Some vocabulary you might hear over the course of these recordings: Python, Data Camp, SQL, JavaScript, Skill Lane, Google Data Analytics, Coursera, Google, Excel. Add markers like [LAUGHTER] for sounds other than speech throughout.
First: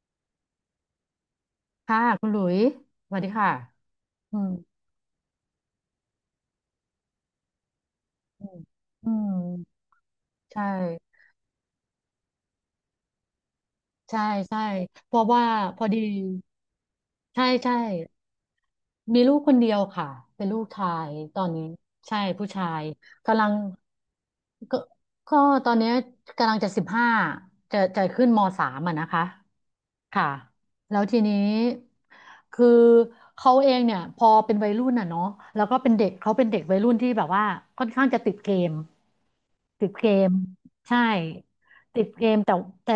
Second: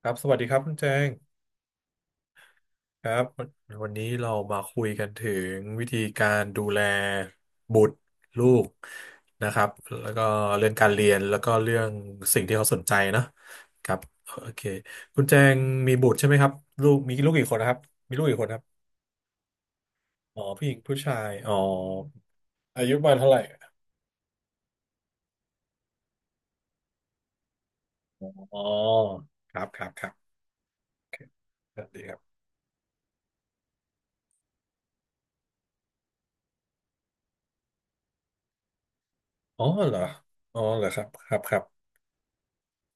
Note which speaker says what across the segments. Speaker 1: ครับสวัสดีครับคุณแจง
Speaker 2: ค่ะคุณหลุย
Speaker 1: ค
Speaker 2: ส
Speaker 1: รั
Speaker 2: วัส
Speaker 1: บ
Speaker 2: ดี
Speaker 1: วัน
Speaker 2: ค่ะ
Speaker 1: วันนี้เรา
Speaker 2: อืม
Speaker 1: มาคุยกันถึงวิธีการดูแลบุตรลู
Speaker 2: อืม
Speaker 1: ก
Speaker 2: อื
Speaker 1: นะครับ
Speaker 2: ม
Speaker 1: แล้วก็
Speaker 2: ใช่
Speaker 1: เรื่องการเรียนแล้วก็เรื่องสิ่งที่เขาสนใจนะครับ
Speaker 2: ใช่
Speaker 1: โอ
Speaker 2: ใช่
Speaker 1: เค
Speaker 2: เพ
Speaker 1: คุณ
Speaker 2: ราะ
Speaker 1: แจ
Speaker 2: ว่า
Speaker 1: ง
Speaker 2: พอ
Speaker 1: มี
Speaker 2: ดี
Speaker 1: บุตรใช่ไหมครับลูกมีลูก
Speaker 2: ใช่
Speaker 1: กี่คนนะค
Speaker 2: ใช่
Speaker 1: รับมีลูกกี่คนครับ
Speaker 2: มีลูกคนเดียวค่ะ
Speaker 1: อ๋อ
Speaker 2: เป็นลู
Speaker 1: ผู้
Speaker 2: ก
Speaker 1: หญิง
Speaker 2: ชา
Speaker 1: ผู้
Speaker 2: ย
Speaker 1: ชาย
Speaker 2: ตอน
Speaker 1: อ๋อ
Speaker 2: นี้ใช่ผู้ชา
Speaker 1: อา
Speaker 2: ย
Speaker 1: ยุประมาณเท่าไหร่
Speaker 2: กำลังก็ก็ตอนเนี้ยกำลังจะสิบห้าจะขึ้นม
Speaker 1: อ๋อ
Speaker 2: สามอ่ะนะคะ
Speaker 1: ครับครับครับ
Speaker 2: ค่ะแล้ว
Speaker 1: โอเค
Speaker 2: ทีนี้
Speaker 1: สวัสดีครับ
Speaker 2: คือเขาเองเนี่ยพอเป็นวัยรุ่นอ่ะเนาะแล้วก็เป็นเด็กเขาเป็นเด็กวัยรุ่นที่แบบว่าค่อนข้างจะติดเกม
Speaker 1: อ๋อ
Speaker 2: ติ
Speaker 1: เห
Speaker 2: ด
Speaker 1: รอ
Speaker 2: เกม
Speaker 1: อ๋อเหรอค
Speaker 2: ใช่
Speaker 1: รับครับครับ
Speaker 2: ติดเกมแต่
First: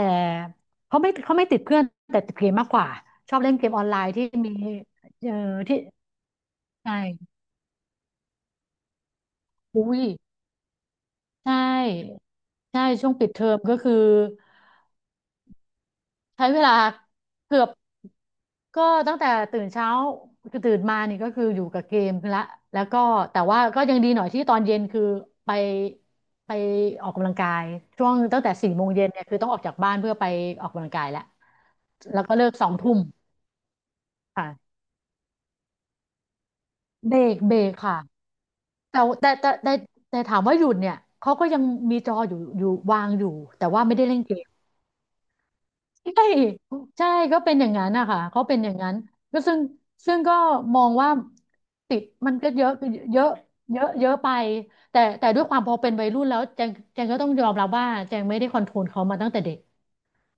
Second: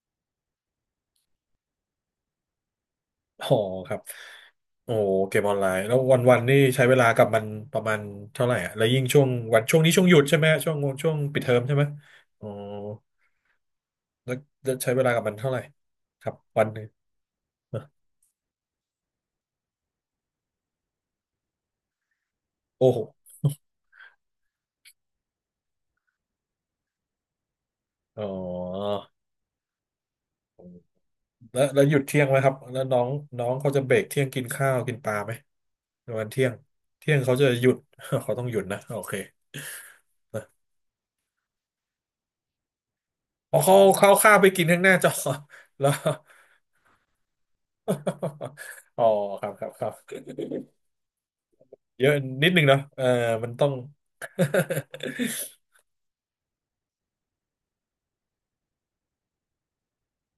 Speaker 2: เขาไม่ติดเพื่อนแต่ติดเกมมากกว่าชอบ
Speaker 1: อ๋อ
Speaker 2: เล่นเกมออน
Speaker 1: ค
Speaker 2: ไล
Speaker 1: รับ
Speaker 2: น์ที่มี
Speaker 1: โอ้
Speaker 2: เอ่
Speaker 1: เก
Speaker 2: อ
Speaker 1: มออนไล
Speaker 2: ที่
Speaker 1: น์แล้ววันนี่ใช้
Speaker 2: ใช
Speaker 1: เวลากับ
Speaker 2: ่
Speaker 1: มันประมาณเท่าไหร่อะแล้วยิ่งช่วงวันช่วงนี้
Speaker 2: อุ้ย
Speaker 1: ช่วงหยุดใช่ไหมช่วงปิดเทอ
Speaker 2: ใช่
Speaker 1: มใช่ไหมอ๋อ
Speaker 2: ใช่ช่วงปิดเทอมก็คือ
Speaker 1: แล้วแล้วใช้เวลากับมันเท่าไหร่ครับ
Speaker 2: ใช้เว
Speaker 1: วัน
Speaker 2: ลา
Speaker 1: หนึ่ง
Speaker 2: เกือบ
Speaker 1: เนอะ
Speaker 2: ก็ตั้งแต่ตื่นเช้าคือตื่นมานี่ก็คืออยู่กับเกมละแล้ว
Speaker 1: โอ้โห
Speaker 2: ก็แต่ว่าก็ยังดีหน่อยที่ตอนเย็นคือไปไปออกกำลังกายช่วง
Speaker 1: อ๋อ
Speaker 2: ตั้งแต่สี่โมงเย็นเนี่ยคือต้องออกจากบ้านเพื่อไปออกกำลังกายแล้ว
Speaker 1: แล้วหยุดเที่
Speaker 2: แล้
Speaker 1: ย
Speaker 2: ว
Speaker 1: ง
Speaker 2: ก็
Speaker 1: ไหม
Speaker 2: เลิ
Speaker 1: ครั
Speaker 2: ก
Speaker 1: บ
Speaker 2: สอง
Speaker 1: แล้ว
Speaker 2: ทุ่
Speaker 1: น้
Speaker 2: ม
Speaker 1: องน้องเขาจะเบรกเที่ยงกินข้าว
Speaker 2: ค่ะ
Speaker 1: กินปลาไหมในวันเที่ยงเที่
Speaker 2: เบ
Speaker 1: ยง
Speaker 2: ร
Speaker 1: เขา
Speaker 2: ก
Speaker 1: จะ
Speaker 2: เบร
Speaker 1: หยุ
Speaker 2: ก
Speaker 1: ด
Speaker 2: ค่ะ
Speaker 1: [LAUGHS] เขาต้องหยุดนะโอ
Speaker 2: แต่
Speaker 1: เค
Speaker 2: แต่แต่แต่แต่ถาม
Speaker 1: นะ
Speaker 2: ว่าหยุดเนี่ยเขาก็ยังมีจออยู่วางอยู่
Speaker 1: อ๋อ
Speaker 2: แต่
Speaker 1: เขา
Speaker 2: ว่าไม่ได้
Speaker 1: เขา
Speaker 2: เล่นเก
Speaker 1: ข้าวไป
Speaker 2: ม
Speaker 1: กินข้างหน้าจอ [LAUGHS] แล้ว
Speaker 2: ใช่ใช่ก็เป็นอย่างนั้นนะคะเขา
Speaker 1: [LAUGHS]
Speaker 2: เป็นอย่างนั้น
Speaker 1: อ๋อ
Speaker 2: ก็
Speaker 1: ครับ
Speaker 2: ซึ่ง
Speaker 1: ครับครั
Speaker 2: ก็
Speaker 1: บ
Speaker 2: มองว่าติด
Speaker 1: เยอะ
Speaker 2: มัน
Speaker 1: นิ
Speaker 2: ก็
Speaker 1: ดนึ
Speaker 2: เย
Speaker 1: ง
Speaker 2: อะ
Speaker 1: เนาะเออ
Speaker 2: เยอะ
Speaker 1: มันต้อง
Speaker 2: เยอะเยอะไปแต่ด้วยความพอ
Speaker 1: [LAUGHS]
Speaker 2: เป็นวัยรุ่นแล้วแจงก็ต้องยอมรับว่าแจงไม่ได้คอนโทรลเขามาตั้งแต่เด็ก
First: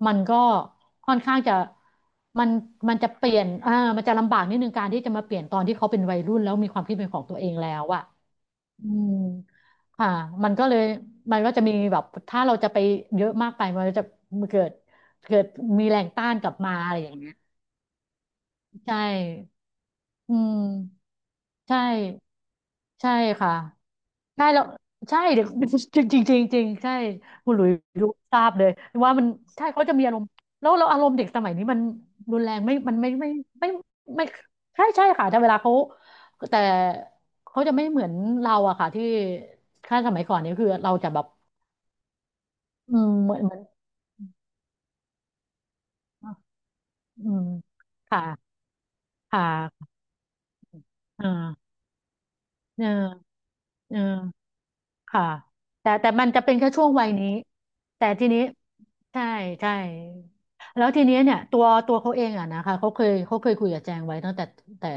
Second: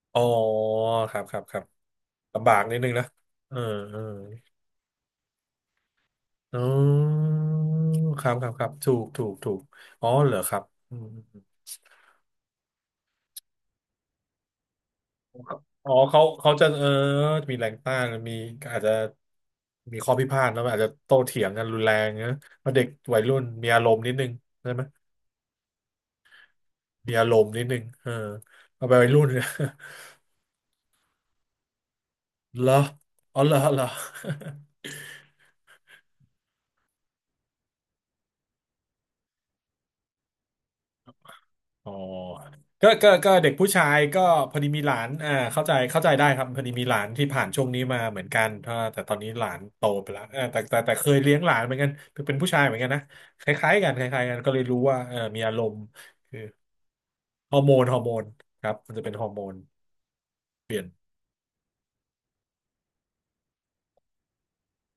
Speaker 2: มั
Speaker 1: อ๋
Speaker 2: น
Speaker 1: อ
Speaker 2: ก็
Speaker 1: ค
Speaker 2: ค่อน
Speaker 1: รับค
Speaker 2: ข้า
Speaker 1: รั
Speaker 2: ง
Speaker 1: บค
Speaker 2: จะ
Speaker 1: รับ
Speaker 2: มั
Speaker 1: ลำ
Speaker 2: น
Speaker 1: บากนิดนึ
Speaker 2: มั
Speaker 1: ง
Speaker 2: น
Speaker 1: นะ
Speaker 2: จะเปลี่ยน
Speaker 1: เออ
Speaker 2: อ่า
Speaker 1: เออ
Speaker 2: มันจะลำบากนิดนึงการที่จะมาเปลี่ยนตอนที่เขาเป็นวัยรุ่นแล้ว
Speaker 1: อ๋
Speaker 2: มีความคิดเป็นของ
Speaker 1: อ
Speaker 2: ตัวเองแล้วอะ
Speaker 1: ครับครับครับ
Speaker 2: อื
Speaker 1: ถูก
Speaker 2: ม
Speaker 1: ถูกถูกอ๋อ
Speaker 2: ค่ะ
Speaker 1: เหรอ
Speaker 2: มั
Speaker 1: ค
Speaker 2: น
Speaker 1: รับ
Speaker 2: ก็เลย
Speaker 1: อืม
Speaker 2: มันก็จะมีแบบถ้าเราจะไปเยอะมากไปมันก็จะเกิดเกิดมี
Speaker 1: อ๋อ
Speaker 2: แรง
Speaker 1: เขา
Speaker 2: ต้านก
Speaker 1: เขา
Speaker 2: ลับ
Speaker 1: จะ
Speaker 2: มา
Speaker 1: เออ
Speaker 2: อะไรอย่างเงี้ย
Speaker 1: มีแรงต้านมีอาจจะ
Speaker 2: ใช่
Speaker 1: มีข้อพิ
Speaker 2: อื
Speaker 1: พาทแล้วอาจจะ
Speaker 2: ม
Speaker 1: โต้เถียงกันรุ
Speaker 2: ใช่
Speaker 1: นแรงนะเพราะเด็ก
Speaker 2: ใช่
Speaker 1: วัยรุ่น
Speaker 2: ค่ะ
Speaker 1: มีอารมณ์นิดนึง
Speaker 2: ใช่แล้ว
Speaker 1: ใช่ไหม
Speaker 2: ใช่เดี๋ยว [LAUGHS] จริงจริงจริงจริงใช่
Speaker 1: มีอารมณ์
Speaker 2: คุณห
Speaker 1: นิ
Speaker 2: ลุ
Speaker 1: ด
Speaker 2: ย
Speaker 1: นึงเอ
Speaker 2: รู้
Speaker 1: อ
Speaker 2: ทราบเลย
Speaker 1: เอาไปวัย
Speaker 2: ว่า
Speaker 1: รุ่
Speaker 2: มั
Speaker 1: น
Speaker 2: น
Speaker 1: [LAUGHS] เนี่ย
Speaker 2: ใช่เขาจะมีอารมณ์แล้วเราอารมณ์เด็กสมัยนี้มันรุนแรง
Speaker 1: เหร
Speaker 2: ไม่
Speaker 1: อ
Speaker 2: มันไม่ไม่
Speaker 1: อ๋อเหรอ
Speaker 2: ไม่ไม
Speaker 1: เหรอ
Speaker 2: ่ไม่ใช่ใช่
Speaker 1: [LAUGHS]
Speaker 2: ค่ะแต่เวลาเขาแต่เขาจะไม่เหมือนเราอะค่ะที่ถ้าสมัยก่อนเนี่ยคือเราจะแบบ
Speaker 1: อ๋อก็
Speaker 2: อื
Speaker 1: ก็
Speaker 2: ม
Speaker 1: ก็เด็
Speaker 2: เห
Speaker 1: ก
Speaker 2: มือน
Speaker 1: ผู้ชายก็พอดีมีหลานอ่าเข้าใจเข้าใจได้ครับพอดีมีหลานที่
Speaker 2: อื
Speaker 1: ผ่า
Speaker 2: ม
Speaker 1: นช่วงนี้มาเหมือนกัน
Speaker 2: ค่ะ
Speaker 1: ถ้าแต่ตอนนี้
Speaker 2: ค่
Speaker 1: หลานโต
Speaker 2: ะ
Speaker 1: ไปแล้วเออแต่เคยเลี้ยงหลาน
Speaker 2: อ่า
Speaker 1: เหมือนกันเป็นผู้ชายเหมือน
Speaker 2: เออ
Speaker 1: กันนะคล้ายๆกัน
Speaker 2: เออ
Speaker 1: คล้ายๆกัน ก็เลยรู้ว่าเออ
Speaker 2: ค่ะ
Speaker 1: มีอารมณ์
Speaker 2: แต่มัน
Speaker 1: คือ
Speaker 2: จะเป็นแค่ช่วงวัยนี้
Speaker 1: ฮอร์โมนฮอร์
Speaker 2: แต่
Speaker 1: โมน
Speaker 2: ทีนี้
Speaker 1: ครับมันจะเป็นฮ
Speaker 2: ใช่
Speaker 1: อร์โมน
Speaker 2: ใช่แล้วทีนี้เนี่ยตัวเขาเองอะนะคะเขาเคยคุยกับแจงไว้ตั้งแต่แต่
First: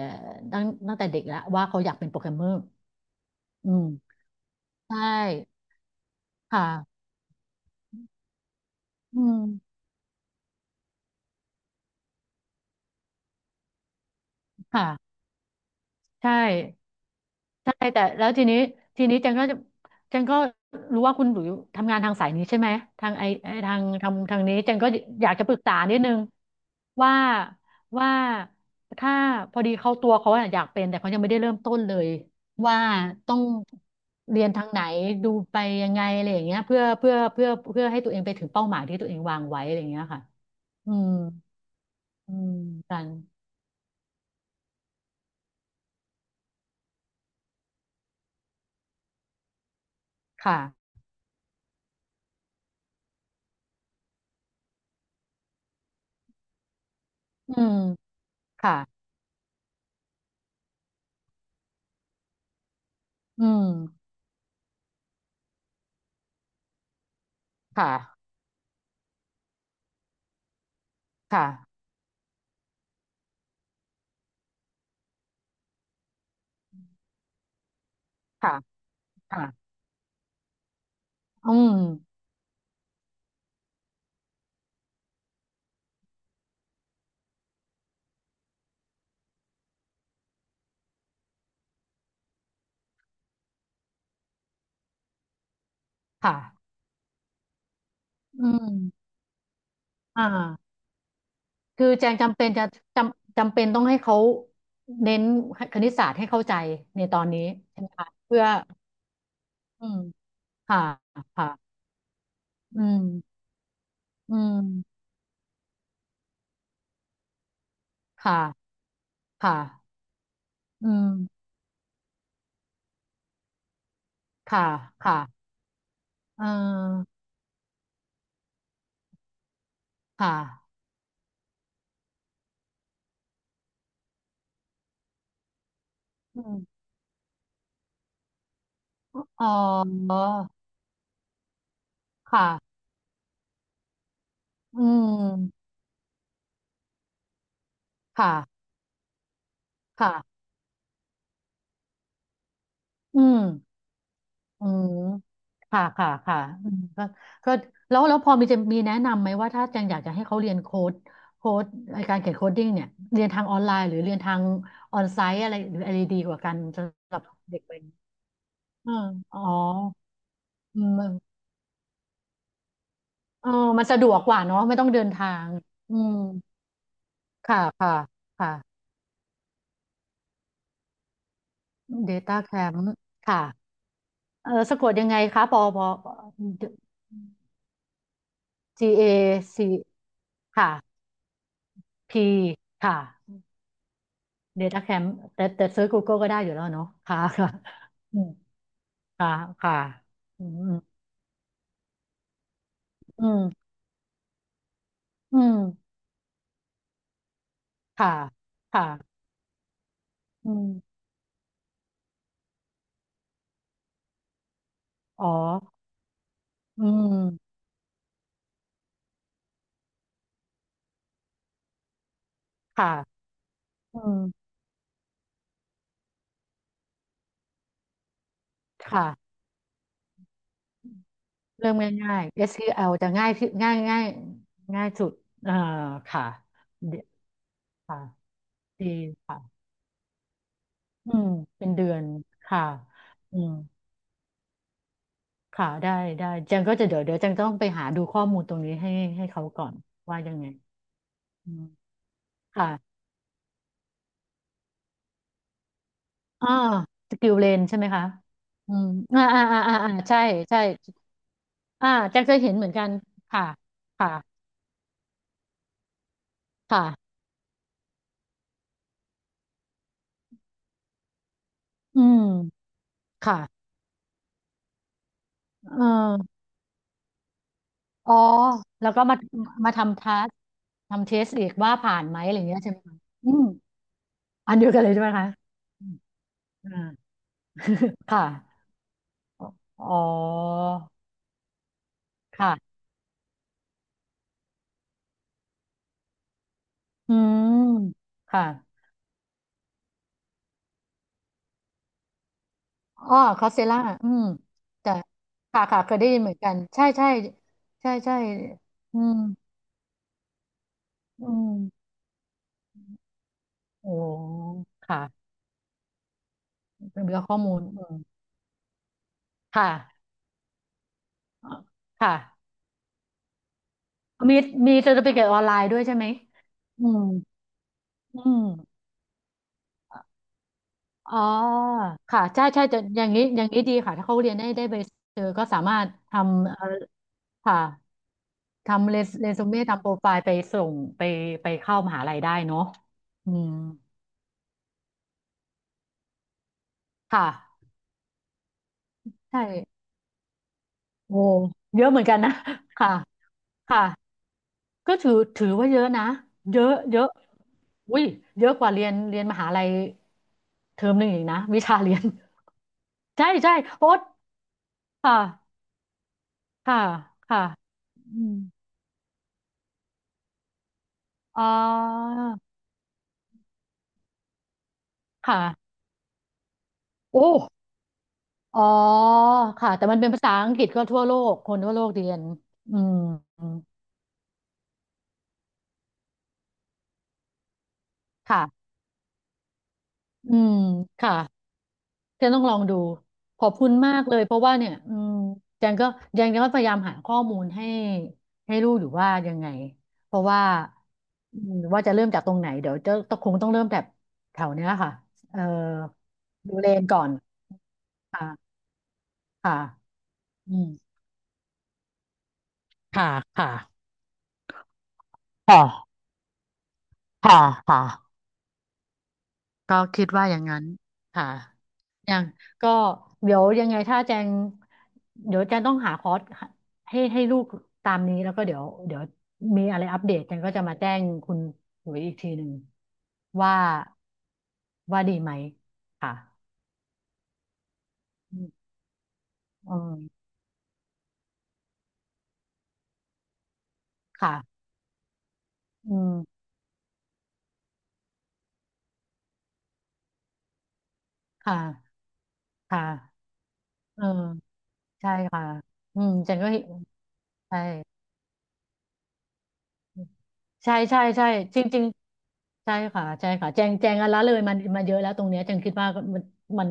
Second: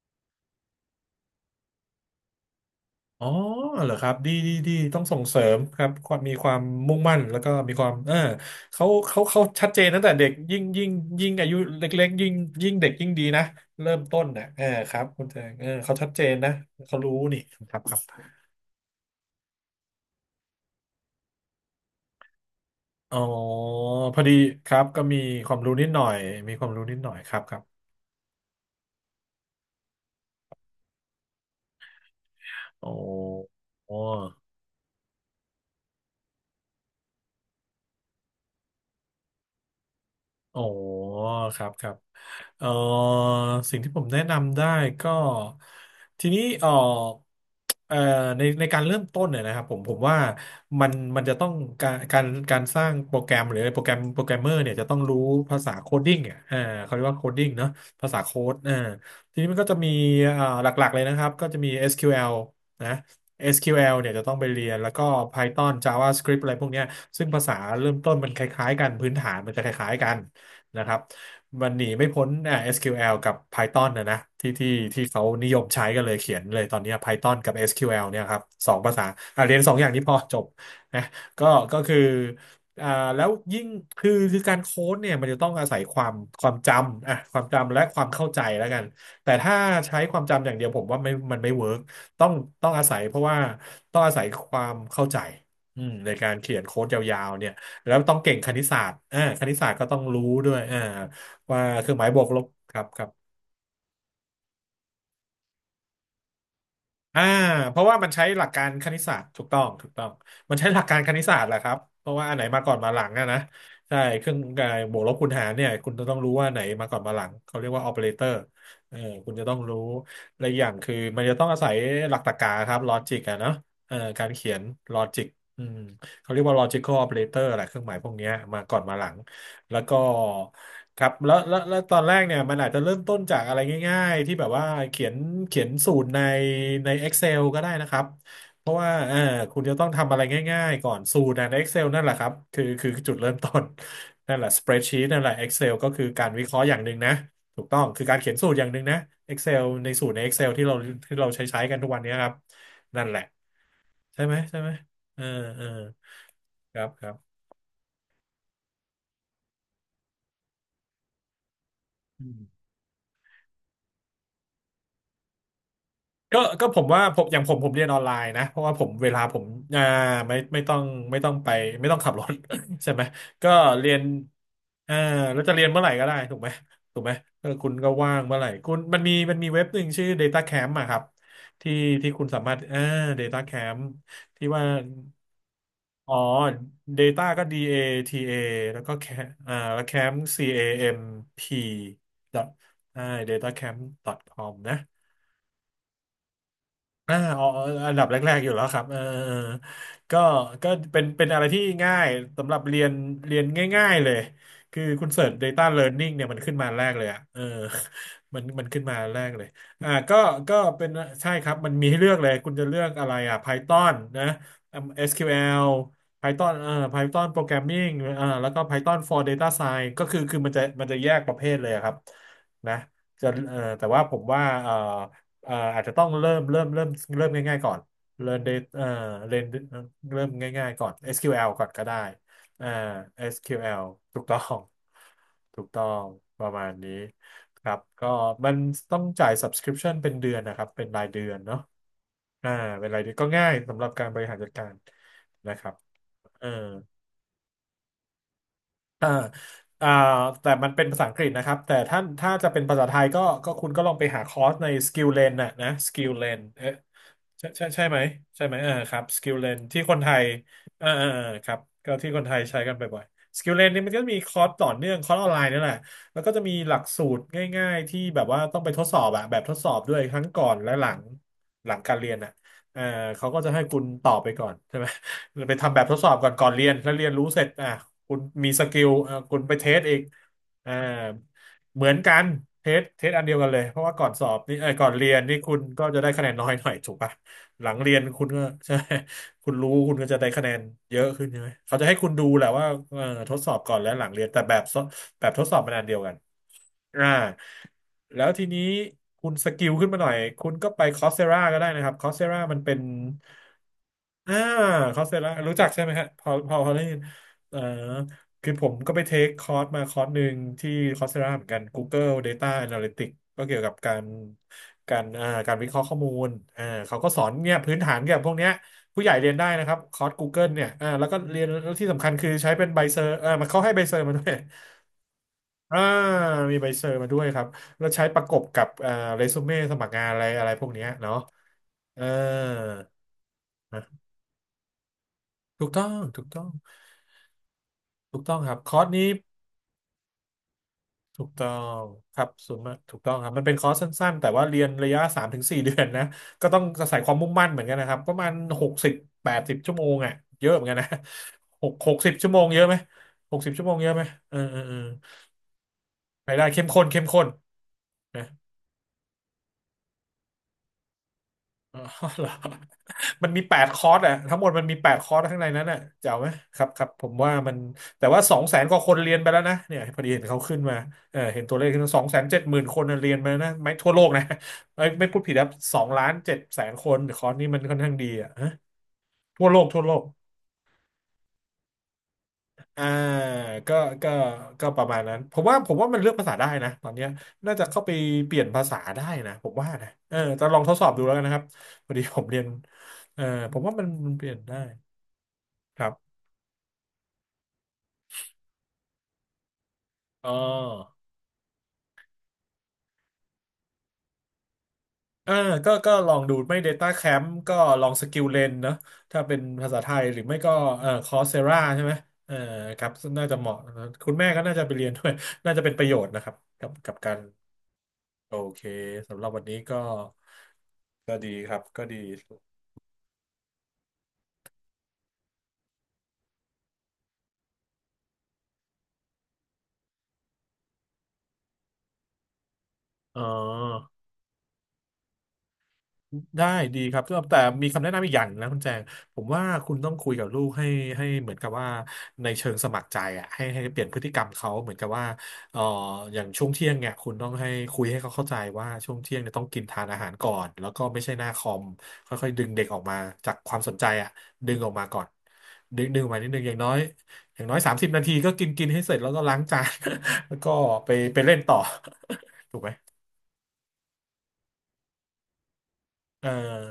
Speaker 2: ตั้งแต่เด็กแล้วว่าเขาอยากเป็นโปรแกรมเมอร์
Speaker 1: อ๋อ
Speaker 2: อื
Speaker 1: เหรอครั
Speaker 2: ม
Speaker 1: บดีดีดี
Speaker 2: ใช
Speaker 1: ต้องส่งเสริม
Speaker 2: ่
Speaker 1: ครับความมีความมุ่ง
Speaker 2: ค่ะ
Speaker 1: มั่นแล้วก็มีความเออเขา
Speaker 2: อื
Speaker 1: เขาเขาชัด
Speaker 2: ม
Speaker 1: เจนตั้งแต่เด็กยิ่งอายุเล็กๆยิ่งยิ่งเด็กยิ่งดีนะเริ่มต้นนะเออครับ
Speaker 2: ค่ะ
Speaker 1: คุณแจงเออเขาชัดเจ
Speaker 2: ใช่
Speaker 1: นนะเขารู้นี่
Speaker 2: ใช่
Speaker 1: ครับครับ
Speaker 2: แต่แล้วทีนี้ทีนี้จันก็รู้ว่าคุณหลุยทำงานทางสายนี้ใช่ไหมทาง
Speaker 1: อ๋อ
Speaker 2: ไอไอทาง
Speaker 1: พอดี
Speaker 2: ทางนี้
Speaker 1: ค
Speaker 2: จั
Speaker 1: รั
Speaker 2: น
Speaker 1: บ
Speaker 2: ก็
Speaker 1: ก็มี
Speaker 2: อยากจะ
Speaker 1: ค
Speaker 2: ป
Speaker 1: วา
Speaker 2: รึ
Speaker 1: ม
Speaker 2: ก
Speaker 1: รู้
Speaker 2: ษา
Speaker 1: นิด
Speaker 2: นิ
Speaker 1: ห
Speaker 2: ด
Speaker 1: น่อ
Speaker 2: นึ
Speaker 1: ย
Speaker 2: ง
Speaker 1: มีความรู้นิดหน่
Speaker 2: ว่า
Speaker 1: อยครับครับ
Speaker 2: ว่าถ้าพอดีเขาตัวเขาอะอยากเป็นแต่เขายังไม่ได้เริ่มต้นเลยว่า
Speaker 1: โอ้
Speaker 2: ต้อง
Speaker 1: โอ้
Speaker 2: เรียนทางไหนดูไปยังไงอะไรอย่างเงี้ยเพื่อให้ตัวเองไปถึงเป้าหมายที่ตัวเองวางไว้อะไรอย่างเงี้ยค่ะ
Speaker 1: โอ้
Speaker 2: อืม
Speaker 1: ครับครับ
Speaker 2: อืม
Speaker 1: เอ่อ
Speaker 2: กัน
Speaker 1: สิ่งที่ผมแนะนำได้ก็ทีนี้เอ่อในการเริ่มต้นเนี่ยนะครับผมว่า
Speaker 2: ค่ะ
Speaker 1: มันจะต้องการสร้างโปรแกรมหรือโปรแกรมเมอร์เนี่ยจะต้องรู้ภาษาโคดดิ้งอ่ะเออเขาเรียกว่าโคดดิ้ง
Speaker 2: อื
Speaker 1: เนาะ
Speaker 2: ม
Speaker 1: ภาษาโค้ดเอ
Speaker 2: ค่ะ
Speaker 1: อทีนี้มันก็จะมีหลักๆเลยนะครับก็จะมี SQL นะ
Speaker 2: อืม
Speaker 1: SQL เนี่ยจะต้องไปเรียนแล้วก็ Python JavaScript อะไรพวกเนี้ยซึ่งภาษาเริ่มต้น
Speaker 2: ค่ะ
Speaker 1: มันคล้ายๆกันพื้นฐานมันจะคล้ายๆกันนะครับ
Speaker 2: ค่ะ
Speaker 1: มันหนีไม่พ้นอ่า SQL กับ Python นะนะที่ที่เขานิยมใช้กันเลยเขียนเลยตอนนี้ Python กับ SQL เนี่ยครับ
Speaker 2: ค่ะ
Speaker 1: สองภาษาอ่ะเรียนส
Speaker 2: ค่ะ
Speaker 1: องอย่างนี้พอจบนะก็
Speaker 2: อืม
Speaker 1: ก็คืออ่าแล้วยิ่งคือการโค้ดเนี่ยมันจะต้องอาศัยความความจำอ่ะความจำและความเข้าใจแล้วกันแต่ถ้าใช้ความจำอย่างเดียวผมว่าไม่มันไม่เวิร์กต้องต้องอาศัยเพราะว่าต้องอาศัยความเข้าใจอืมในกา
Speaker 2: ค่ะ
Speaker 1: รเขียนโค้ดยาวๆเนี่ยแล้วต้องเก่ง
Speaker 2: อื
Speaker 1: คณิตศาสตร์
Speaker 2: ม
Speaker 1: อ่าคณิตศาสตร์ก็ต้อง
Speaker 2: อ่
Speaker 1: รู้ด้วย
Speaker 2: า
Speaker 1: อ่า ว่า
Speaker 2: คื
Speaker 1: เค
Speaker 2: อ
Speaker 1: รื่องห
Speaker 2: แจ
Speaker 1: มาย
Speaker 2: ง
Speaker 1: บวก
Speaker 2: จำ
Speaker 1: ลบ
Speaker 2: เป็นจะ
Speaker 1: ครับครับ
Speaker 2: จำเป็นต้องให้เขาเน้นคณิตศาสตร์ให้เข้าใจในตอ
Speaker 1: อ่า
Speaker 2: นนี้
Speaker 1: เพ
Speaker 2: ใช่
Speaker 1: ราะ
Speaker 2: ไหม
Speaker 1: ว่ามั
Speaker 2: คะ
Speaker 1: นใช้ห
Speaker 2: เพื่อ
Speaker 1: ลักการคณิตศาสตร์ถูกต้อง
Speaker 2: อื
Speaker 1: ถูก
Speaker 2: ม
Speaker 1: ต้องมันใช้ห
Speaker 2: ค่ะ
Speaker 1: ลักการคณิตศาสตร์แหละครั
Speaker 2: ค่ะ
Speaker 1: บเพราะว่าอันไหนมาก่อน
Speaker 2: อื
Speaker 1: มาหลังอะนะ
Speaker 2: ม
Speaker 1: ใช่เครื่
Speaker 2: อื
Speaker 1: องบว
Speaker 2: ม
Speaker 1: กลบคูณหารเนี่ยคุณจะต้องรู้ว่าไหนมาก่อนมาหลังเขาเรียกว่าออ p e r a t o r
Speaker 2: ค่ะ
Speaker 1: เออคุณจะ
Speaker 2: ค่ะ
Speaker 1: ต้องรู้และอกอย่าง
Speaker 2: อื
Speaker 1: คือมันจะ
Speaker 2: ม
Speaker 1: ต้องอาศัยหลักตรรกะครับลอจิกอะเนาะเออการเขียน
Speaker 2: ค่ะ
Speaker 1: ลอจิก
Speaker 2: ค่ะ
Speaker 1: อืมเขาเรีย
Speaker 2: เอ่
Speaker 1: กว่า logical
Speaker 2: อ
Speaker 1: operator แหละเครื่องหมายพวกเนี้ยมาก่อนมาหลัง แล้วก็
Speaker 2: ค่ะ
Speaker 1: ครับแล้วตอนแรกเนี่ยมันอาจจะเริ่มต้นจากอะไรง่ายๆที่แบบว่าเขียนสูตรใน
Speaker 2: อืม
Speaker 1: Excel ก็ได้นะครับเพราะว่าเออ
Speaker 2: อ๋อ
Speaker 1: คุณจะต้องทำอะไรง่ายๆก่อนสูตรใน Excel นั่นแหละครับ
Speaker 2: ค่ะ
Speaker 1: คือจุดเริ่มต้น [LAUGHS] นั่นแหละ
Speaker 2: อื
Speaker 1: spreadsheet นั่นแหละ
Speaker 2: ม
Speaker 1: Excel ก็คือการวิเคราะห์อย่างหนึ่งนะถูกต้องคือการเขี
Speaker 2: ค่ะ
Speaker 1: ยนสูตรอย่างหนึ่งนะ Excel ในสูต
Speaker 2: ค่ะ
Speaker 1: รใน Excel ที่เราใช้กันทุกวันนี้ครับนั่นแห
Speaker 2: อื
Speaker 1: ละ
Speaker 2: ม
Speaker 1: ใช่ไหมใช่
Speaker 2: อื
Speaker 1: ไหม
Speaker 2: ม
Speaker 1: เออเออ
Speaker 2: ค่ะค่ะค่ะอื
Speaker 1: ค
Speaker 2: ม
Speaker 1: รับ
Speaker 2: ก็
Speaker 1: ครับ
Speaker 2: ก็แล้วพอมีจะมีแนะนำไหมว่าถ้าจังอยากจะให้เขาเรียนโค้ดโค้ดไอ้การเขียนโคดดิ้งเนี่ยเรียนทางออนไลน์หรือเรียนทางออนไซต์อะไรหรืออะไรดีก
Speaker 1: ก็
Speaker 2: ว่ากัน
Speaker 1: ก็ผมว่า
Speaker 2: สำห
Speaker 1: ผ
Speaker 2: รับ
Speaker 1: มอย่างผม
Speaker 2: เด็ก
Speaker 1: ผม
Speaker 2: เป็
Speaker 1: เรี
Speaker 2: น
Speaker 1: ยนออนไลน์นะเพราะว่าผ
Speaker 2: อ
Speaker 1: มเว
Speaker 2: ม
Speaker 1: ลาผ
Speaker 2: อ๋อ
Speaker 1: มอ่าไม่ไม่ต้อ
Speaker 2: อื
Speaker 1: ง
Speaker 2: ม
Speaker 1: ไม่ต้องไปไม่ต้องขับรถ [LAUGHS] ใช่ไหม
Speaker 2: เอ
Speaker 1: ก็
Speaker 2: อมัน
Speaker 1: เรีย
Speaker 2: สะ
Speaker 1: น
Speaker 2: ดวกกว่าเนาะไม่ต้อง
Speaker 1: อ่า
Speaker 2: เดินทา
Speaker 1: แล้ว
Speaker 2: ง
Speaker 1: จะเรียนเมื่อไหร่
Speaker 2: อื
Speaker 1: ก็ได้
Speaker 2: ม
Speaker 1: ถูกไหมถูกไหมเออ
Speaker 2: ค่ะ
Speaker 1: คุณก็
Speaker 2: ค่ะ
Speaker 1: ว่างเมื่อไหร่
Speaker 2: ค่ะ
Speaker 1: คุณมันมีเว็บหนึ่งชื่อ Data Camp อะครับที่ที่คุณ
Speaker 2: Data
Speaker 1: สามารถ
Speaker 2: Camp
Speaker 1: Data
Speaker 2: ค่ะ
Speaker 1: Camp ที่
Speaker 2: เออ
Speaker 1: ว่า
Speaker 2: สะกดยังไงคะปอปอ
Speaker 1: อ๋อ Data ก็ DATA แล้ว
Speaker 2: G
Speaker 1: ก็แค
Speaker 2: A C
Speaker 1: แล้ว Camp C A
Speaker 2: ค่ะ
Speaker 1: M P
Speaker 2: P
Speaker 1: ดอท
Speaker 2: ค่ะ
Speaker 1: อ่า datacamp.com นะ
Speaker 2: Data Camp แต่แต่เซิร์ช Google ก็ได้อยู่แล้วเนาะ
Speaker 1: อ่า
Speaker 2: ค่ะ
Speaker 1: อ๋อ
Speaker 2: ค่ะ
Speaker 1: อันดับแร
Speaker 2: อืม
Speaker 1: กๆอยู่แล้วครับเออ
Speaker 2: ค่ะ
Speaker 1: เออ
Speaker 2: ค่ะ
Speaker 1: ก็
Speaker 2: อืม
Speaker 1: ก็เป็นอะไรที่ง่ายสำหรับเรียน
Speaker 2: อื
Speaker 1: เรี
Speaker 2: ม
Speaker 1: ยนง่ายๆเลยคือคุณเสิร์ช
Speaker 2: อื
Speaker 1: Data
Speaker 2: ม
Speaker 1: Learning เนี่ยมันขึ้นมาแรกเลยอ่ะเออ
Speaker 2: ค่ะ
Speaker 1: [LAUGHS] มันขึ้นมาแร
Speaker 2: ค่ะ
Speaker 1: กเลยอ่าก็
Speaker 2: อื
Speaker 1: ก็
Speaker 2: ม
Speaker 1: เป็นใช่ครับมันมีให้เลือกเลยคุณจะเลือกอะไรอ่ะ Python นะ
Speaker 2: อ๋อ
Speaker 1: SQL Python
Speaker 2: อื
Speaker 1: Python
Speaker 2: ม
Speaker 1: Programming แล้วก็ Python for Data Science ก็คือมันจะแยกประเภทเลยอะครับนะ
Speaker 2: ค่ะ
Speaker 1: จะแต่
Speaker 2: อื
Speaker 1: ว่าผมว่า
Speaker 2: ม
Speaker 1: อาจจะต้องเริ่มง่ายๆก่อน learn data
Speaker 2: ค่ะ
Speaker 1: learn เริ่มง่ายๆก่อน SQL ก่อ
Speaker 2: เริ่
Speaker 1: น
Speaker 2: ม
Speaker 1: ก็ได้
Speaker 2: ง่ายๆ
Speaker 1: อ่า
Speaker 2: SQL จะง่ายที่ง่าย
Speaker 1: SQL
Speaker 2: ง่าย
Speaker 1: ถูกต้อง
Speaker 2: ง่ายสุดเอ่
Speaker 1: [LAUGHS]
Speaker 2: อ
Speaker 1: ถูกต้อง
Speaker 2: ค่ะ
Speaker 1: ประมาณนี้
Speaker 2: เด
Speaker 1: ครับ
Speaker 2: ค่ะ
Speaker 1: ก็มัน
Speaker 2: ดี
Speaker 1: ต้องจ่าย
Speaker 2: ค่ะ
Speaker 1: subscription เป็นเดือนนะครับเป็นราย
Speaker 2: อื
Speaker 1: เดื
Speaker 2: ม
Speaker 1: อนเนาะ
Speaker 2: เป็นเดือน
Speaker 1: อ่า
Speaker 2: ค่ะ
Speaker 1: เป็นรายเดือนก็
Speaker 2: อื
Speaker 1: ง่า
Speaker 2: ม
Speaker 1: ยสำหรับการบริหารจัดการนะค
Speaker 2: ค่ะ
Speaker 1: รับ
Speaker 2: ได้ได้
Speaker 1: เออ
Speaker 2: จังก็จะเดี๋ยวจังต้องไปหาดูข้อมูลตรงนี้ให้
Speaker 1: อ่า
Speaker 2: ให้เขาก่อน
Speaker 1: อ่า
Speaker 2: ว่ายังไง
Speaker 1: แต่มันเป็นภาษาอังกฤษนะ
Speaker 2: อื
Speaker 1: ครับ
Speaker 2: ม
Speaker 1: แต่ถ้าจะเป็นภาษา
Speaker 2: ค่ะ
Speaker 1: ไทยก็คุณก็ลองไปหาคอร์สใน Skill Lane น่ะนะ Skill Lane
Speaker 2: อ่า
Speaker 1: เอ๊ะ
Speaker 2: สกิลเล
Speaker 1: ใช่
Speaker 2: น
Speaker 1: ใช่
Speaker 2: ใช่
Speaker 1: ใช่
Speaker 2: ไหม
Speaker 1: ไหม
Speaker 2: คะ
Speaker 1: ใช่ไหมเออ
Speaker 2: อืม
Speaker 1: ครับ
Speaker 2: อ่า
Speaker 1: Skill
Speaker 2: อ่า
Speaker 1: Lane
Speaker 2: อ่าอ่า
Speaker 1: ที่ค
Speaker 2: อ่า
Speaker 1: นไท
Speaker 2: ใช่
Speaker 1: ย
Speaker 2: ใช่
Speaker 1: เออครับ
Speaker 2: อ่า
Speaker 1: ก็ที่
Speaker 2: แจ็
Speaker 1: คน
Speaker 2: ค
Speaker 1: ไท
Speaker 2: เค
Speaker 1: ย
Speaker 2: ยเห็น
Speaker 1: ใช้
Speaker 2: เหมือ
Speaker 1: กั
Speaker 2: น
Speaker 1: น
Speaker 2: กัน
Speaker 1: บ่อยๆ
Speaker 2: ค่ะ
Speaker 1: Skill Lane นี่มันก็มีคอ
Speaker 2: ค่ะ
Speaker 1: ร์สต่อเนื่องคอร์สออนไลน์นี่แหละแล้วก็จะมีหลักสู
Speaker 2: ค่ะ
Speaker 1: ตรง่ายๆที่แบบว่าต้องไปทดสอบอะแบบทดสอบด้วยทั้งก่อนและหลังหลังการ
Speaker 2: อื
Speaker 1: เรียนอะ
Speaker 2: ม
Speaker 1: เออเขาก็
Speaker 2: ค่ะ
Speaker 1: จะให้คุณตอบไปก่อนใช่ไหม ไปทำแบ
Speaker 2: เอ
Speaker 1: บทดสอบก่อน
Speaker 2: อ
Speaker 1: ก่อนเรียนแล้วเรียนรู้เสร็จอ่ะ
Speaker 2: อ๋
Speaker 1: คุ
Speaker 2: อ
Speaker 1: ณมีสกิ
Speaker 2: แล้
Speaker 1: ล
Speaker 2: วก็
Speaker 1: อ่ะ
Speaker 2: มา
Speaker 1: คุณไปเท
Speaker 2: มา
Speaker 1: สอี
Speaker 2: ทำ
Speaker 1: ก
Speaker 2: ทัส
Speaker 1: อ่า
Speaker 2: ทำเทสอีกว่า
Speaker 1: เหมือ
Speaker 2: ผ่า
Speaker 1: น
Speaker 2: น
Speaker 1: กั
Speaker 2: ไหม
Speaker 1: น
Speaker 2: อะไรอย่างเงี้ย
Speaker 1: เท
Speaker 2: ใช่ไหม
Speaker 1: ส
Speaker 2: คะ
Speaker 1: เทสอัน
Speaker 2: อื
Speaker 1: เดียว
Speaker 2: ม
Speaker 1: กันเลยเพราะว่าก่อนสอบ
Speaker 2: อั
Speaker 1: นี่
Speaker 2: น
Speaker 1: เอ
Speaker 2: เดี
Speaker 1: อ
Speaker 2: ยวกัน
Speaker 1: ก่อ
Speaker 2: เล
Speaker 1: น
Speaker 2: ยใช่
Speaker 1: เรี
Speaker 2: ไหม
Speaker 1: ยน
Speaker 2: คะ
Speaker 1: นี่คุณก็
Speaker 2: อืม
Speaker 1: จะได้คะแนนน้อยหน่อ
Speaker 2: อ่า
Speaker 1: ยถูกปะหลังเรียน
Speaker 2: [LAUGHS] ค่ะ
Speaker 1: คุณก็ [LAUGHS] ใช่คุณรู้
Speaker 2: อ๋
Speaker 1: คุ
Speaker 2: อ
Speaker 1: ณก็จะได้คะแนนเยอะขึ้นใช่ไหมเขาจะให้คุณดูแหละว่า
Speaker 2: ค่ะ
Speaker 1: เออทดสอบก่อนและหลังเรียนแต่แบบ แบบทดสอบมันอันเดียวกันอ่า
Speaker 2: อืม
Speaker 1: แล้วที
Speaker 2: ค่ะ
Speaker 1: นี้คุณสกิลขึ้นมาหน่อย คุณก็ไปคอ s เซราก็ได้นะครับคอ s เซรามันเป็น
Speaker 2: อ๋อคอสเซล่าอืม
Speaker 1: อ่า
Speaker 2: แต่
Speaker 1: คอร์สเซล่ารู้
Speaker 2: ค่ะ
Speaker 1: จัก
Speaker 2: ค่ะ
Speaker 1: ใช่ไห
Speaker 2: เค
Speaker 1: ม
Speaker 2: ย
Speaker 1: ฮะ
Speaker 2: ได้ยิ
Speaker 1: พ
Speaker 2: นเห
Speaker 1: อ
Speaker 2: มือนกั
Speaker 1: พ
Speaker 2: น
Speaker 1: อพอได้
Speaker 2: ใช่
Speaker 1: ยิน
Speaker 2: ใช่
Speaker 1: เอ่อ
Speaker 2: ใช่ใช่
Speaker 1: คือผมก็
Speaker 2: อื
Speaker 1: ไปเท
Speaker 2: ม
Speaker 1: คคอร์สมาคอร์สหนึ่งที่คอร์สเซ
Speaker 2: อื
Speaker 1: ล่าเหมือนกัน
Speaker 2: ม
Speaker 1: Google Data Analytics ก็เกี่ยวกับ
Speaker 2: โอ้
Speaker 1: การ
Speaker 2: ค่ะ
Speaker 1: การวิเคราะห์ข้อมูลอ่าเขา
Speaker 2: เป็น
Speaker 1: ก็
Speaker 2: เรื่
Speaker 1: ส
Speaker 2: อ
Speaker 1: อ
Speaker 2: ง
Speaker 1: น
Speaker 2: ข้อ
Speaker 1: เนี่
Speaker 2: มู
Speaker 1: ย
Speaker 2: ล
Speaker 1: พื้น
Speaker 2: อื
Speaker 1: ฐา
Speaker 2: ม
Speaker 1: นเกี่ยวกับพวกเนี้ยผู้ใหญ่เรียนได้
Speaker 2: ค
Speaker 1: นะครับคอร์
Speaker 2: ่ะ
Speaker 1: ส Google เนี่ยอ่าแล้วก็เรียน
Speaker 2: อ่ะ
Speaker 1: แล้วที่สำคั
Speaker 2: ค่ะ
Speaker 1: ญคือใช้เป็นใบเซอร์เออมันเขาให้ใบเซอร์มาด้วย
Speaker 2: มีมีเซอร์ติฟิเคตออนไลน์ด้
Speaker 1: อ่า
Speaker 2: วยใช่ไหม
Speaker 1: มีใบเซ
Speaker 2: อื
Speaker 1: อร์
Speaker 2: ม
Speaker 1: มาด้วยครับแล้วใช้ป
Speaker 2: อื
Speaker 1: ระกบ
Speaker 2: ม
Speaker 1: กับเรซูเม่สมัครงานอะไรอะไรพวกเนี้ย
Speaker 2: อ๋
Speaker 1: เนาะ
Speaker 2: อ
Speaker 1: เออ
Speaker 2: ค่ะใช่ใช่จะอย่างนี้อย่างนี้ดี
Speaker 1: นะ
Speaker 2: ค่ะถ้าเขาเรียนได้ได้ไปเจอก็สา
Speaker 1: ถูก
Speaker 2: มา
Speaker 1: ต้
Speaker 2: ร
Speaker 1: อ
Speaker 2: ถ
Speaker 1: งถูกต้อ
Speaker 2: ทำ
Speaker 1: ง
Speaker 2: ค่ะ
Speaker 1: ถูกต้องครับคอร์ส
Speaker 2: ทำ
Speaker 1: นี้
Speaker 2: เรซูเม่ทำโปรไฟล์ไปส่งไป
Speaker 1: ถูกต้อ
Speaker 2: ไปเข้า
Speaker 1: ง
Speaker 2: มหาลั
Speaker 1: ค
Speaker 2: ย
Speaker 1: รับ
Speaker 2: ได้
Speaker 1: ส่วน
Speaker 2: เนาะ
Speaker 1: มากถูกต้องครั
Speaker 2: อื
Speaker 1: บมัน
Speaker 2: ม
Speaker 1: เป็นคอร์สสั้นๆแต่ว่าเรียนระยะ3 ถึง 4 เดือนนะก็ต้องอาศัยความมุ่งมั่นเหมื
Speaker 2: ค่ะ
Speaker 1: อนกันนะครับประมาณหกสิบแป
Speaker 2: ใ
Speaker 1: ดสิบชั่ว
Speaker 2: ช่
Speaker 1: โมงอ่ะเยอะเหมือนกันนะ
Speaker 2: โอ้
Speaker 1: หก
Speaker 2: เยอะ
Speaker 1: ห
Speaker 2: เห
Speaker 1: ก
Speaker 2: มือน
Speaker 1: สิ
Speaker 2: กั
Speaker 1: บ
Speaker 2: น
Speaker 1: ชั่
Speaker 2: นะ
Speaker 1: วโมงเยอะไหม
Speaker 2: [LAUGHS] ค่ะ
Speaker 1: หกสิบชั่วโมงเยอะไหม
Speaker 2: ค่ะ
Speaker 1: เออ
Speaker 2: ก็ถือว่าเยอะนะ
Speaker 1: รายได้
Speaker 2: เย
Speaker 1: เข้ม
Speaker 2: อะ
Speaker 1: ข้น
Speaker 2: เย
Speaker 1: เข้ม
Speaker 2: อะ
Speaker 1: ข้น
Speaker 2: อุ้ย
Speaker 1: นะ
Speaker 2: เยอะกว่าเรียนมหาลัยเทอมหนึ่งอีกนะ [LAUGHS] วิ
Speaker 1: [LAUGHS]
Speaker 2: ชา
Speaker 1: อ๋อ
Speaker 2: เรียน
Speaker 1: เหรอ
Speaker 2: ใช่
Speaker 1: มันมี
Speaker 2: ใช่
Speaker 1: แปดคอ
Speaker 2: โอ๊
Speaker 1: ร์ส
Speaker 2: ต
Speaker 1: อะทั้งหมดมันมีแปดค
Speaker 2: ค่
Speaker 1: อร์สข้างใน
Speaker 2: ะ
Speaker 1: นั้นอะเจ๋งไหมครับ
Speaker 2: ค่ะ
Speaker 1: ครับผมว่า
Speaker 2: ค่ะ
Speaker 1: มันแต่
Speaker 2: อื
Speaker 1: ว่าส
Speaker 2: ม
Speaker 1: องแสนกว่าคนเรียนไปแล้วนะเนี่ยพอดีเห็นเขาขึ้นมาเออเห็น
Speaker 2: อ่า
Speaker 1: ตัวเลขขึ้น270,000คนเรียนมาแล้วนะไม่ทั่วโลกนะไม่ไม่พูดผิดครับ
Speaker 2: ค่ะ
Speaker 1: 2,700,000คนค
Speaker 2: โอ้
Speaker 1: อร์สนี้มันค่อนข้างดีอะฮะ
Speaker 2: อ๋อ
Speaker 1: ทั่วโลก
Speaker 2: ค่ะ
Speaker 1: ทั่ว
Speaker 2: แต่
Speaker 1: โล
Speaker 2: มัน
Speaker 1: ก
Speaker 2: เป็นภาษาอังกฤษก็ทั่วโลกคนทั่วโลกเรียนอื
Speaker 1: อ่า
Speaker 2: ม
Speaker 1: ก็ก็ก็ประมาณนั้นผมว่ามันเลือกภาษาได้นะตอนเนี้ยน่าจะเข้าไปเปลี่ยนภา
Speaker 2: ค่ะ
Speaker 1: ษาได้นะผมว่านะเออ
Speaker 2: อื
Speaker 1: แต่
Speaker 2: ม
Speaker 1: ลองทดสอบดูแล้
Speaker 2: ค่ะ
Speaker 1: วกันนะครับพอดีผ
Speaker 2: เธ
Speaker 1: ม
Speaker 2: อ
Speaker 1: เรี
Speaker 2: ต้
Speaker 1: ย
Speaker 2: อง
Speaker 1: น
Speaker 2: ลองดู
Speaker 1: เออ
Speaker 2: ขอบ
Speaker 1: ผม
Speaker 2: คุณ
Speaker 1: ว่ามัน
Speaker 2: มาก
Speaker 1: มัน
Speaker 2: เล
Speaker 1: เป
Speaker 2: ย
Speaker 1: ลี่
Speaker 2: เพ
Speaker 1: ยน
Speaker 2: ราะว่า
Speaker 1: ได้
Speaker 2: เนี่ยอืมแจง
Speaker 1: ค
Speaker 2: ก็
Speaker 1: รับ
Speaker 2: แจงก็พยายามหาข้อมูลให้ให้ลูกอยู่ว่ายังไงเพราะ
Speaker 1: อ๋อ
Speaker 2: ว่าอืมว่าจะเริ่มจากตรงไหนเดี๋ยวจะต้องคงต้องเริ่มจากแถวเนี้ยค่ะ
Speaker 1: อ่า
Speaker 2: เออ
Speaker 1: ก็ลองดูไม่
Speaker 2: ดูเลน
Speaker 1: Data
Speaker 2: ก่อน
Speaker 1: Camp ก็ลองสกิลเลน
Speaker 2: ค่ะ
Speaker 1: เนอะถ้าเป็น
Speaker 2: ค่ะ
Speaker 1: ภาษาไทยหรือไม่ก็
Speaker 2: อืม
Speaker 1: คอร์เซราใช่ไหมเอ่อครับ
Speaker 2: ค่ะ
Speaker 1: น่าจะเห
Speaker 2: ค่ะ
Speaker 1: มาะนะคุณแม่ก็น่าจะไปเรียนด้วย [LAUGHS] น่าจะ
Speaker 2: ค่ะ
Speaker 1: เป็นประโยชน์นะครับ กับการ
Speaker 2: ค่ะค่ะ
Speaker 1: โอเค สำหรับวันนี้ก็
Speaker 2: ก็คิดว่าอย่างนั้น
Speaker 1: ก็
Speaker 2: ค่ะ
Speaker 1: ดีครับก็ดี
Speaker 2: อย่างก็เดี๋ยวยังไงถ้าแจงเดี๋ยวแจงต้องหาคอร์สให้ให้ลูกตามนี้แล้วก็เดี๋ยวมีอะไรอัปเดตแจงก็จะมาแจ้งคุณหลุยอีกทีหนึ่ง
Speaker 1: อ๋อ
Speaker 2: ว่าดีไหมค่ะ
Speaker 1: ได้ดีครับก็แต่มีคำแนะนำอีกอย่าง
Speaker 2: อื
Speaker 1: นะ
Speaker 2: ม
Speaker 1: คุณแจงผมว่าคุ
Speaker 2: อื
Speaker 1: ณต้องคุย
Speaker 2: ม
Speaker 1: กับลูกให้เหมือนกับว่าในเชิงสมัครใจอ่ะให้เปลี่ยนพฤติกรรมเขา
Speaker 2: ค่ะ
Speaker 1: เหมือนกับว่าเอ่อ
Speaker 2: อื
Speaker 1: อย่าง
Speaker 2: ม
Speaker 1: ช่วงเที่ยงเนี่ยคุณต้องให้คุยให้เขาเข้าใจว่าช่วงเที่ยงเนี่ยต้องกินทานอาหารก่อนแล้วก็ไม่ใช่หน้าคอ
Speaker 2: ค่ะ
Speaker 1: มค่อยๆดึงเด็ก
Speaker 2: ค
Speaker 1: ออกมา
Speaker 2: ่ะ
Speaker 1: จากความสนใจ
Speaker 2: เออ
Speaker 1: อ่ะดึงออกมาก่อน
Speaker 2: ใช่ค่ะ
Speaker 1: ดึงดึ
Speaker 2: อื
Speaker 1: งออ
Speaker 2: ม
Speaker 1: กมานิ
Speaker 2: แจ
Speaker 1: ด
Speaker 2: ง
Speaker 1: นึง
Speaker 2: ก็
Speaker 1: อย่าง
Speaker 2: เห็น
Speaker 1: น้อยอย่างน้อ
Speaker 2: ใช่
Speaker 1: ย30 นาทีก็กินกินให้เสร็จแล้วก็ล้างจาน [LAUGHS] แล้วก็ไปไป
Speaker 2: ใช่
Speaker 1: เล่นต่อ
Speaker 2: จริง
Speaker 1: [LAUGHS] ถูก
Speaker 2: ๆ
Speaker 1: ไหม
Speaker 2: ใช่ค่ะใช่ค่ะแจงอันละเลยมันมาเยอะแล้วตรงเนี้ยแจงคิดว่ามัน
Speaker 1: เออ
Speaker 2: มัน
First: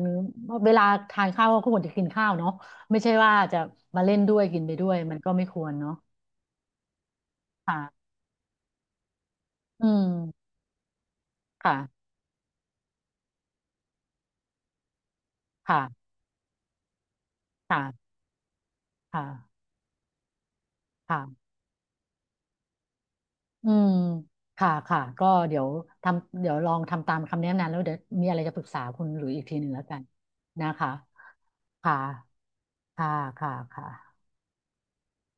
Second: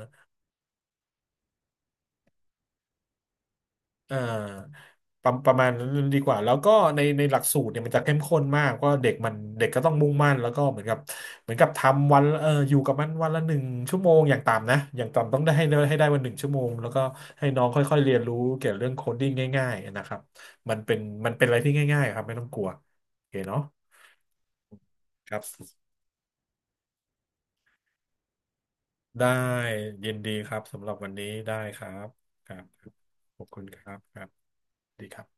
Speaker 2: เวลาทานข้าวก็ควรจะกินข้าวเนาะไม่ใช่ว่าจะมาเล่
Speaker 1: อ่
Speaker 2: นด้วยกินไป
Speaker 1: า
Speaker 2: ด้วยมัน
Speaker 1: ป
Speaker 2: ก็
Speaker 1: ระ
Speaker 2: ไม่
Speaker 1: ประ
Speaker 2: ค
Speaker 1: มา
Speaker 2: ว
Speaker 1: ณ
Speaker 2: ร
Speaker 1: นั้
Speaker 2: เนาะ
Speaker 1: นดีกว่าแล้วก็ในหลักสูตรเนี่ยมันจะ
Speaker 2: ค่ะ
Speaker 1: เข้มข้นมากก็เด็กก็
Speaker 2: อื
Speaker 1: ต้องมุ่งมั่นแล้ว
Speaker 2: ม
Speaker 1: ก็เหมือนกับ
Speaker 2: ค่ะ
Speaker 1: ทำวันอยู่กับมันวันละหนึ่งชั่วโมงอย่างต่ำนะอย่างต่ำต้องได้ให้ได้
Speaker 2: ค่ะ
Speaker 1: วันหนึ่งชั่วโมงแล้วก็ให้น้องค่อยๆเรี
Speaker 2: ค่ะ
Speaker 1: ยนรู้เกี่ยวกับเรื่องโคดดิ้ง
Speaker 2: ค่ะ
Speaker 1: ง่ายๆนะครับมันเป็นมันเป็น
Speaker 2: ค่ะ
Speaker 1: อะไรที่ง่ายๆครับไม่ต้องกลัวโอเคเนาะ
Speaker 2: อืมค่ะค่ะก็
Speaker 1: ครั
Speaker 2: เดี๋ยว
Speaker 1: บ
Speaker 2: ทำเดี๋ยวลองทำตามคำแนะนำแล้วเดี๋ยวมีอะไรจะปรึกษาคุณห
Speaker 1: ได้
Speaker 2: ลุยอีกทีหนึ่งแล้วกัน
Speaker 1: ยินดีครับ
Speaker 2: นะ
Speaker 1: สำห
Speaker 2: คะ
Speaker 1: รับวันนี้ได้ครั
Speaker 2: ค่ะ
Speaker 1: บครับ
Speaker 2: ค่ะ
Speaker 1: ขอบ
Speaker 2: ค่ะ
Speaker 1: คุณค
Speaker 2: ค่ะ
Speaker 1: รับครับดีครับ